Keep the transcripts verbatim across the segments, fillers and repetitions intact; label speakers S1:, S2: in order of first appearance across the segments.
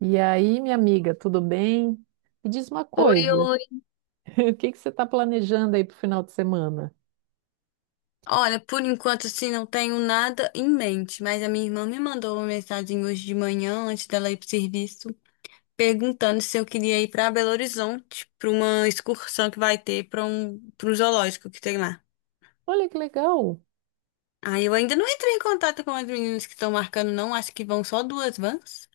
S1: E aí, minha amiga, tudo bem? Me diz uma
S2: Oi,
S1: coisa,
S2: oi.
S1: o que que você está planejando aí para o final de semana?
S2: Olha, por enquanto assim não tenho nada em mente, mas a minha irmã me mandou uma mensagem hoje de manhã, antes dela ir pro serviço, perguntando se eu queria ir pra Belo Horizonte, pra uma excursão que vai ter para um pro zoológico que tem lá.
S1: Olha que legal!
S2: Aí eu ainda não entrei em contato com as meninas que estão marcando, não, acho que vão só duas vans.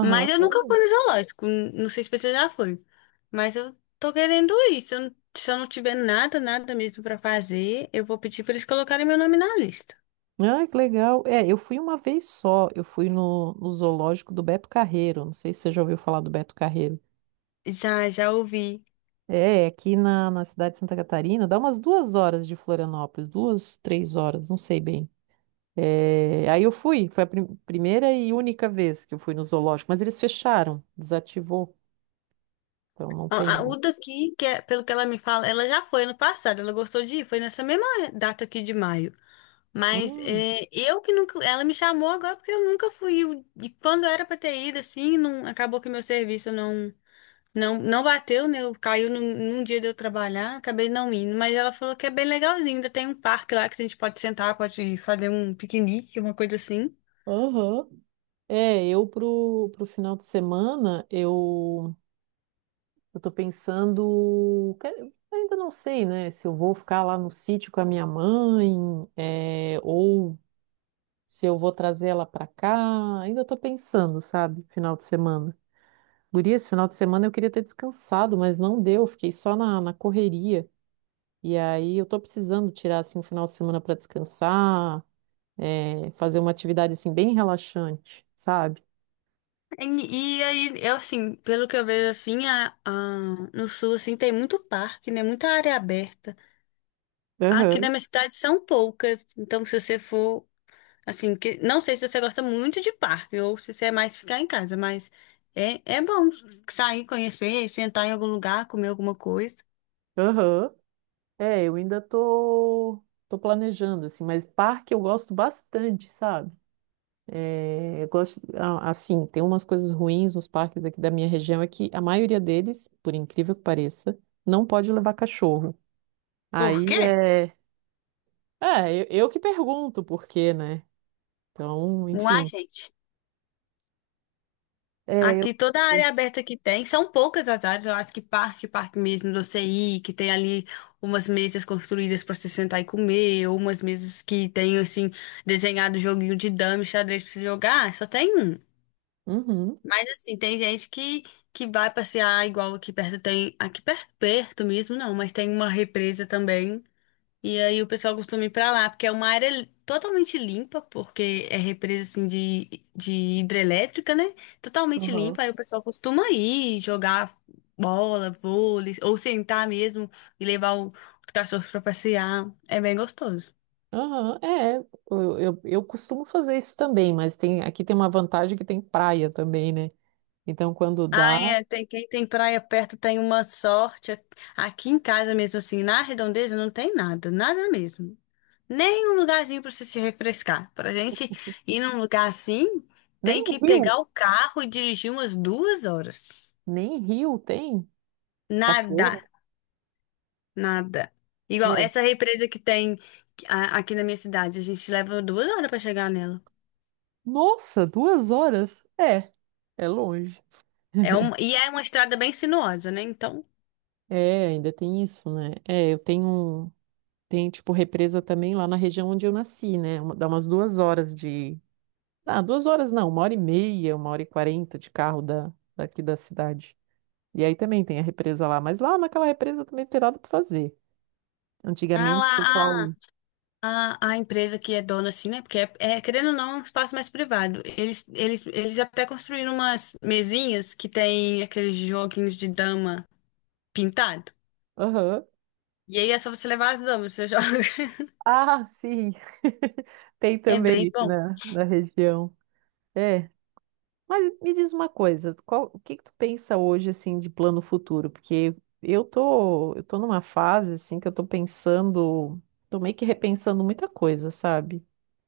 S2: Mas eu nunca
S1: Olha.
S2: fui no zoológico, n- não sei se você já foi, mas eu tô querendo ir. Se eu, não- se eu não tiver nada, nada mesmo pra fazer, eu vou pedir pra eles colocarem meu nome na lista.
S1: Ah, que legal! É, eu fui uma vez só, eu fui no, no zoológico do Beto Carreiro, não sei se você já ouviu falar do Beto Carreiro.
S2: Já, já ouvi.
S1: É, é aqui na, na cidade de Santa Catarina, dá umas duas horas de Florianópolis, duas, três horas, não sei bem. É, aí eu fui, foi a prim- primeira e única vez que eu fui no zoológico, mas eles fecharam, desativou, então não tem
S2: A, a-
S1: mais.
S2: o daqui, que é, pelo que ela me fala, ela já foi ano passado, ela gostou de ir, foi nessa mesma data aqui de maio. Mas
S1: Hum.
S2: é, eu que nunca. Ela me chamou agora porque eu nunca fui. Eu- E quando era pra ter ido, assim, não, acabou que meu serviço não, não, não bateu, né? Eu- Caiu num, num dia de eu trabalhar, acabei não indo. Mas ela falou que é bem legalzinho, ainda tem um parque lá que a gente pode sentar, pode fazer um piquenique, uma coisa assim.
S1: Aham. É, eu pro, pro final de semana, eu, eu tô pensando, quero- ainda não sei, né, se eu vou ficar lá no sítio com a minha mãe, é, ou se eu vou trazer ela pra cá, ainda tô pensando, sabe, final de semana. Guria, esse final de semana eu queria ter descansado, mas não deu, fiquei só na, na correria, e aí eu tô precisando tirar, assim, um final de semana pra descansar, é, fazer uma atividade, assim, bem relaxante, sabe?
S2: E, e aí, eu assim, pelo que eu vejo assim, a, a- no sul assim tem muito parque, né? Muita área aberta. Aqui
S1: Aham,
S2: na minha cidade são poucas. Então, se você for. Assim, que não sei se você gosta muito de parque ou se você é mais ficar em casa, mas é, é bom sair, conhecer, sentar em algum lugar, comer alguma coisa.
S1: aham. É, eu ainda tô, tô, planejando, assim, mas parque eu gosto bastante, sabe? É, eu gosto, a- assim, tem umas coisas ruins nos parques aqui da minha região, é que a maioria deles, por incrível que pareça, não pode levar cachorro.
S2: Por
S1: Aí
S2: quê?
S1: é, é, eu, eu que pergunto por quê, né? Então,
S2: Uai,
S1: enfim.
S2: gente.
S1: É,
S2: Aqui
S1: eu.
S2: toda a área aberta que tem, são poucas as áreas, eu acho que parque, parque mesmo do C I, que tem ali umas mesas construídas para você sentar e comer, ou umas mesas que tem assim desenhado joguinho de dama e xadrez para você jogar, só tem um.
S1: Uhum.
S2: Mas assim, tem gente que, que vai passear igual aqui perto tem, aqui perto, perto mesmo não, mas tem uma represa também. E aí o pessoal costuma ir pra lá, porque é uma área li- totalmente limpa, porque é represa assim de, de hidrelétrica, né? Totalmente
S1: Uhum.
S2: limpa, aí o pessoal costuma ir jogar bola, vôlei, ou sentar mesmo e levar o- os cachorros pra passear. É bem gostoso.
S1: Aham, é, eu, eu, eu costumo fazer isso também, mas tem aqui tem uma vantagem que tem praia também, né? Então quando
S2: Ah,
S1: dá,
S2: é, tem, quem tem praia perto tem uma sorte. Aqui em casa mesmo, assim, na redondeza não tem nada, nada mesmo. Nem um lugarzinho pra você se refrescar. Pra gente ir num lugar assim,
S1: nem
S2: tem
S1: o
S2: que
S1: rio,
S2: pegar o carro e dirigir umas duas horas.
S1: nem rio tem
S2: Nada,
S1: cachoeira.
S2: nada. Igual
S1: É.
S2: essa represa que tem a- aqui na minha cidade, a gente leva duas horas pra chegar nela.
S1: Nossa, duas horas? É, é longe.
S2: É uma, e é uma estrada bem sinuosa, né? Então,
S1: É, ainda tem isso, né? É, eu tenho um- tem tipo represa também lá na região onde eu nasci, né? Uma- Dá umas duas horas de, ah, duas horas não, uma hora e meia, uma hora e quarenta de carro da daqui da cidade. E aí também tem a represa lá, mas lá naquela represa também não tem nada para fazer.
S2: ah
S1: Antigamente, o pessoal.
S2: lá, A, a empresa que é dona, assim, né? Porque, é, é, querendo ou não, é um espaço mais privado. Eles, eles, eles até construíram umas mesinhas que tem aqueles joguinhos de dama pintado.
S1: Aham.
S2: E aí é só você levar as damas, você joga.
S1: Ah, sim. Tem
S2: É
S1: também
S2: bem
S1: aqui
S2: bom.
S1: na, na região. É. Mas me diz uma coisa, qual, o que que tu pensa hoje assim de plano futuro? Porque eu tô, eu tô numa fase assim que eu tô pensando, tô meio que repensando muita coisa, sabe?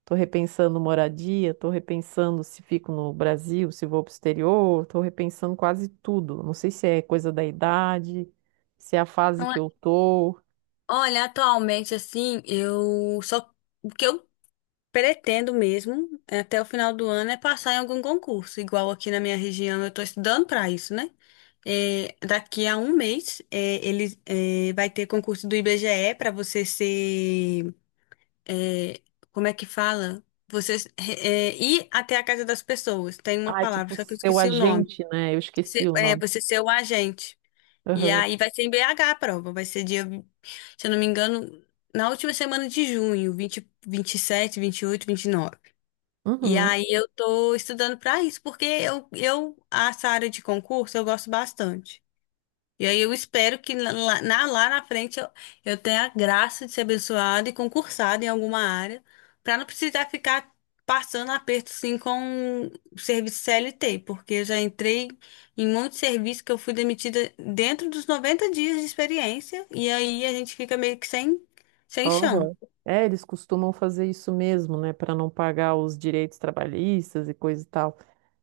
S1: Estou repensando moradia, estou repensando se fico no Brasil, se vou para o exterior, estou repensando quase tudo. Não sei se é coisa da idade, se é a fase
S2: Então,
S1: que
S2: é-
S1: eu tô.
S2: Olha, atualmente, assim, eu só. Porque eu pretendo mesmo, até o final do ano, é passar em algum concurso, igual aqui na minha região, eu estou estudando para isso, né? É, daqui a um mês, é, ele é, vai ter concurso do I B G E para você ser, é, como é que fala? Você é, ir até a casa das pessoas. Tem uma
S1: Ah, é
S2: palavra,
S1: tipo
S2: só que eu
S1: seu
S2: esqueci o nome.
S1: agente, né? Eu esqueci
S2: Ser-
S1: o
S2: é,
S1: nome.
S2: você ser o agente. E
S1: Aham.
S2: aí vai ser em B H a prova, vai ser dia, se eu não me engano, na última semana de junho, vinte, vinte, vinte e e sete, vinte e oito, vinte e nove, e
S1: Uhum.
S2: aí eu tô estudando para isso, porque eu, eu essa área de concurso eu gosto bastante. E aí eu espero que lá, na, lá na frente eu, eu tenha a graça de ser abençoada e concursada em alguma área, para não precisar ficar passando aperto assim com serviço C L T, porque eu já entrei em muito serviço que eu fui demitida dentro dos noventa dias de experiência, e aí a gente fica meio que sem, sem chão.
S1: Aham. É, eles costumam fazer isso mesmo, né? Para não pagar os direitos trabalhistas e coisa e tal.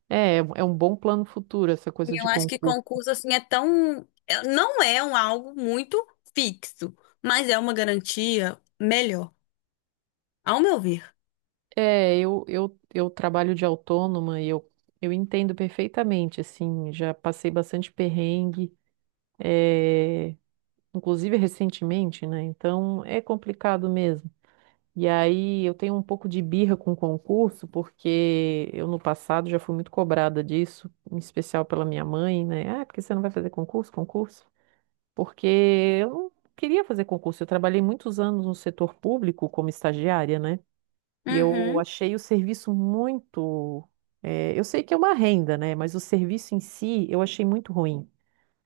S1: É, é um é um bom plano futuro essa
S2: E
S1: coisa de
S2: eu acho que
S1: concurso.
S2: concurso assim é tão, é- não é um algo muito fixo, mas é uma garantia melhor, ao meu ver.
S1: É, eu, eu, eu trabalho de autônoma e eu, eu entendo perfeitamente, assim, já passei bastante perrengue, é, inclusive recentemente, né? Então é complicado mesmo. E aí eu tenho um pouco de birra com o concurso, porque eu no passado já fui muito cobrada disso, em especial pela minha mãe, né? Ah, porque você não vai fazer concurso? Concurso? Porque eu não queria fazer concurso, eu trabalhei muitos anos no setor público como estagiária, né? E eu
S2: Uhum.
S1: achei o serviço muito. eh, eu sei que é uma renda, né? Mas o serviço em si eu achei muito ruim.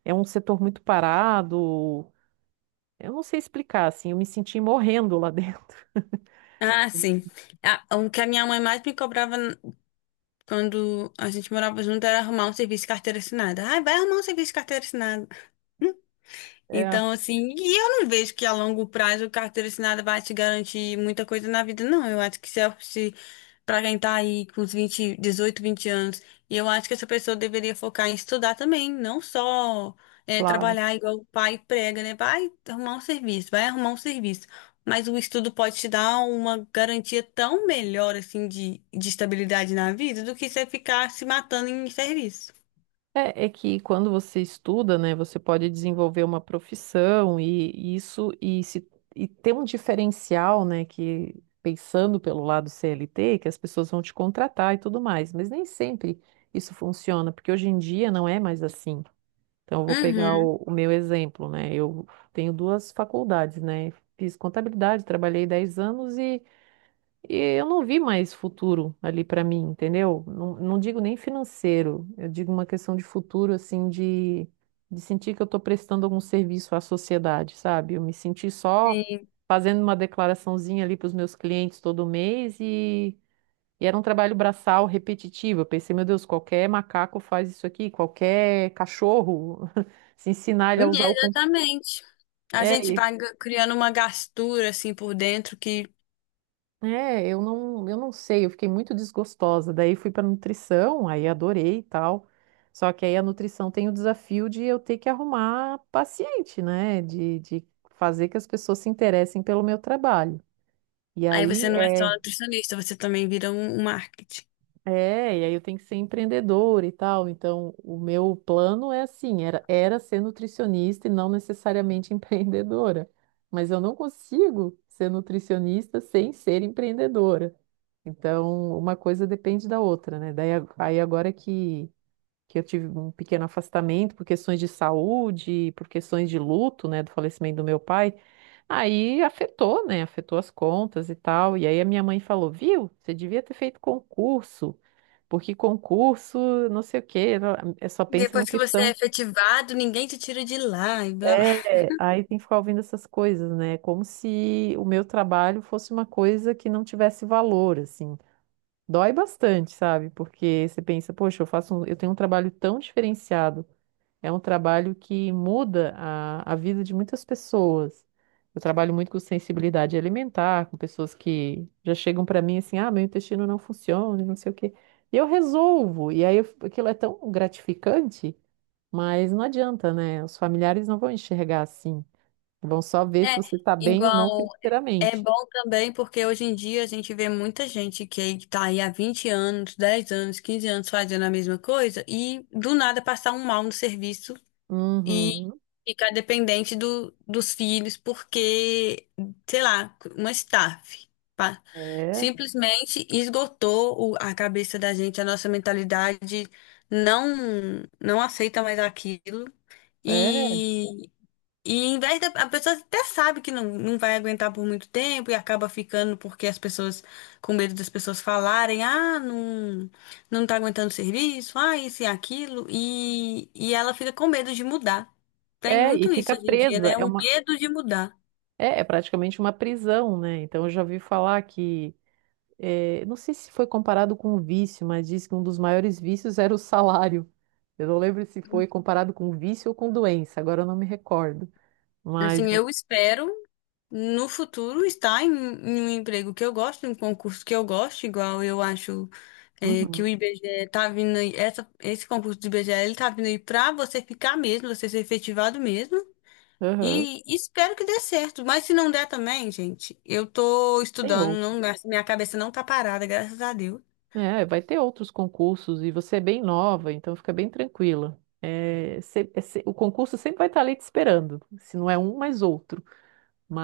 S1: É um setor muito parado. Eu não sei explicar, assim, eu me senti morrendo lá dentro.
S2: Ah, sim. Ah, o que a minha mãe mais me cobrava n- quando a gente morava junto era arrumar um serviço de carteira assinada. Ai, vai arrumar um serviço de carteira assinada.
S1: É,
S2: Então, assim, e eu não vejo que a longo prazo o carteira assinada vai te garantir muita coisa na vida, não. Eu acho que se, se para quem tá aí com os vinte, dezoito, vinte anos, e eu acho que essa pessoa deveria focar em estudar também, não só é,
S1: claro.
S2: trabalhar igual o pai prega, né? Vai arrumar um serviço, vai arrumar um serviço. Mas o estudo pode te dar uma garantia tão melhor, assim, de, de estabilidade na vida do que você ficar se matando em serviço.
S1: É, é que quando você estuda, né, você pode desenvolver uma profissão e, e isso e, se, e ter um diferencial, né, que pensando pelo lado C L T, que as pessoas vão te contratar e tudo mais, mas nem sempre isso funciona, porque hoje em dia não é mais assim. Então, eu vou pegar
S2: Uhum.
S1: o, o meu exemplo, né? Eu tenho duas faculdades, né? Fiz contabilidade, trabalhei dez anos e, e, eu não vi mais futuro ali para mim, entendeu? Não, não digo nem financeiro, eu digo uma questão de futuro, assim, de, de sentir que eu estou prestando algum serviço à sociedade, sabe? Eu me senti só
S2: Sim.
S1: fazendo uma declaraçãozinha ali para os meus clientes todo mês e e era um trabalho braçal repetitivo. Eu pensei, meu Deus, qualquer macaco faz isso aqui, qualquer cachorro, se ensinar ele a usar o computador.
S2: Exatamente. A
S1: É,
S2: gente
S1: e-
S2: vai g- criando uma gastura assim por dentro que
S1: é, eu não, eu não sei, eu fiquei muito desgostosa. Daí fui para nutrição, aí adorei e tal. Só que aí a nutrição tem o desafio de eu ter que arrumar paciente, né? De, de, fazer que as pessoas se interessem pelo meu trabalho. E
S2: aí você
S1: aí,
S2: não é só
S1: é,
S2: nutricionista, você também vira um, um marketing.
S1: É, e aí eu tenho que ser empreendedor e tal. Então, o meu plano é assim, era, era, ser nutricionista e não necessariamente empreendedora. Mas eu não consigo ser nutricionista sem ser empreendedora. Então, uma coisa depende da outra, né? Daí, a- aí agora que que eu tive um pequeno afastamento por questões de saúde, por questões de luto, né, do falecimento do meu pai. Aí afetou, né? Afetou as contas e tal. E aí a minha mãe falou: Viu, você devia ter feito concurso, porque concurso, não sei o quê, é só pensa
S2: Depois
S1: na
S2: que você é
S1: questão.
S2: efetivado, ninguém te tira de lá e blá blá.
S1: É, aí tem que ficar ouvindo essas coisas, né? Como se o meu trabalho fosse uma coisa que não tivesse valor, assim. Dói bastante, sabe? Porque você pensa, poxa, eu faço um- eu tenho um trabalho tão diferenciado. É um trabalho que muda a, a vida de muitas pessoas. Eu trabalho muito com sensibilidade alimentar, com pessoas que já chegam para mim assim, ah, meu intestino não funciona, não sei o quê. E eu resolvo. E aí eu- aquilo é tão gratificante, mas não adianta, né? Os familiares não vão enxergar assim. Vão só ver se
S2: É
S1: você está bem ou não
S2: igual é
S1: financeiramente.
S2: bom também porque hoje em dia a gente vê muita gente que aí tá aí há vinte anos, dez anos, quinze anos fazendo a mesma coisa e do nada passar um mal no serviço e
S1: Uhum.
S2: ficar dependente do, dos filhos, porque, sei lá, uma staff, pá.
S1: É,
S2: Simplesmente esgotou o- a cabeça da gente, a nossa mentalidade não não aceita mais aquilo.
S1: é,
S2: E e em vez da, a pessoa até sabe que não, não vai aguentar por muito tempo e acaba ficando porque as pessoas, com medo das pessoas falarem, ah, não, não tá aguentando o serviço, ah, isso e aquilo, e, e ela fica com medo de mudar. Tem
S1: é, e
S2: muito isso
S1: fica
S2: hoje em dia,
S1: presa.
S2: né?
S1: É
S2: Um
S1: uma,
S2: medo de mudar.
S1: é, é praticamente uma prisão, né? Então eu já ouvi falar que eh, não sei se foi comparado com um vício, mas diz que um dos maiores vícios era o salário. Eu não lembro se foi comparado com vício ou com doença, agora eu não me recordo. Mas,
S2: Assim, eu espero no futuro estar em, em um emprego que eu gosto, em um concurso que eu gosto, igual eu acho é, que o
S1: uhum,
S2: I B G E tá vindo aí, essa, esse concurso do I B G E, ele tá vindo aí pra você ficar mesmo, você ser efetivado mesmo.
S1: aham,
S2: E espero que dê certo. Mas se não der também, gente, eu tô
S1: tem
S2: estudando,
S1: outro.
S2: não, minha cabeça não tá parada, graças a Deus.
S1: É, vai ter outros concursos e você é bem nova, então fica bem tranquila. É, se- é se- o concurso sempre vai estar ali te esperando, se não é um, mais outro.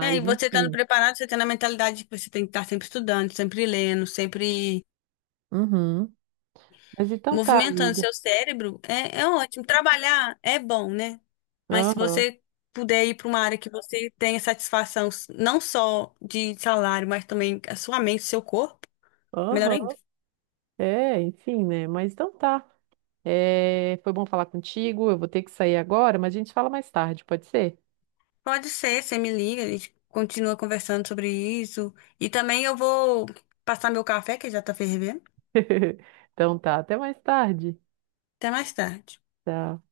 S2: É, e você estando
S1: enfim.
S2: preparado, você tendo a mentalidade de que você tem que estar sempre estudando, sempre lendo, sempre
S1: Uhum. Mas então tá,
S2: movimentando
S1: amigo.
S2: seu cérebro é, é ótimo. Trabalhar é bom, né? Mas se
S1: Aham,
S2: você puder ir para uma área que você tenha satisfação, não só de salário, mas também a sua mente, seu corpo, melhor
S1: aham.
S2: ainda.
S1: É, enfim, né? Mas então tá. É, foi bom falar contigo. Eu vou ter que sair agora, mas a gente fala mais tarde, pode ser?
S2: Pode ser, você me liga, a gente continua conversando sobre isso. E também eu vou passar meu café, que já tá fervendo.
S1: Então tá, até mais tarde.
S2: Até mais tarde.
S1: Tchau.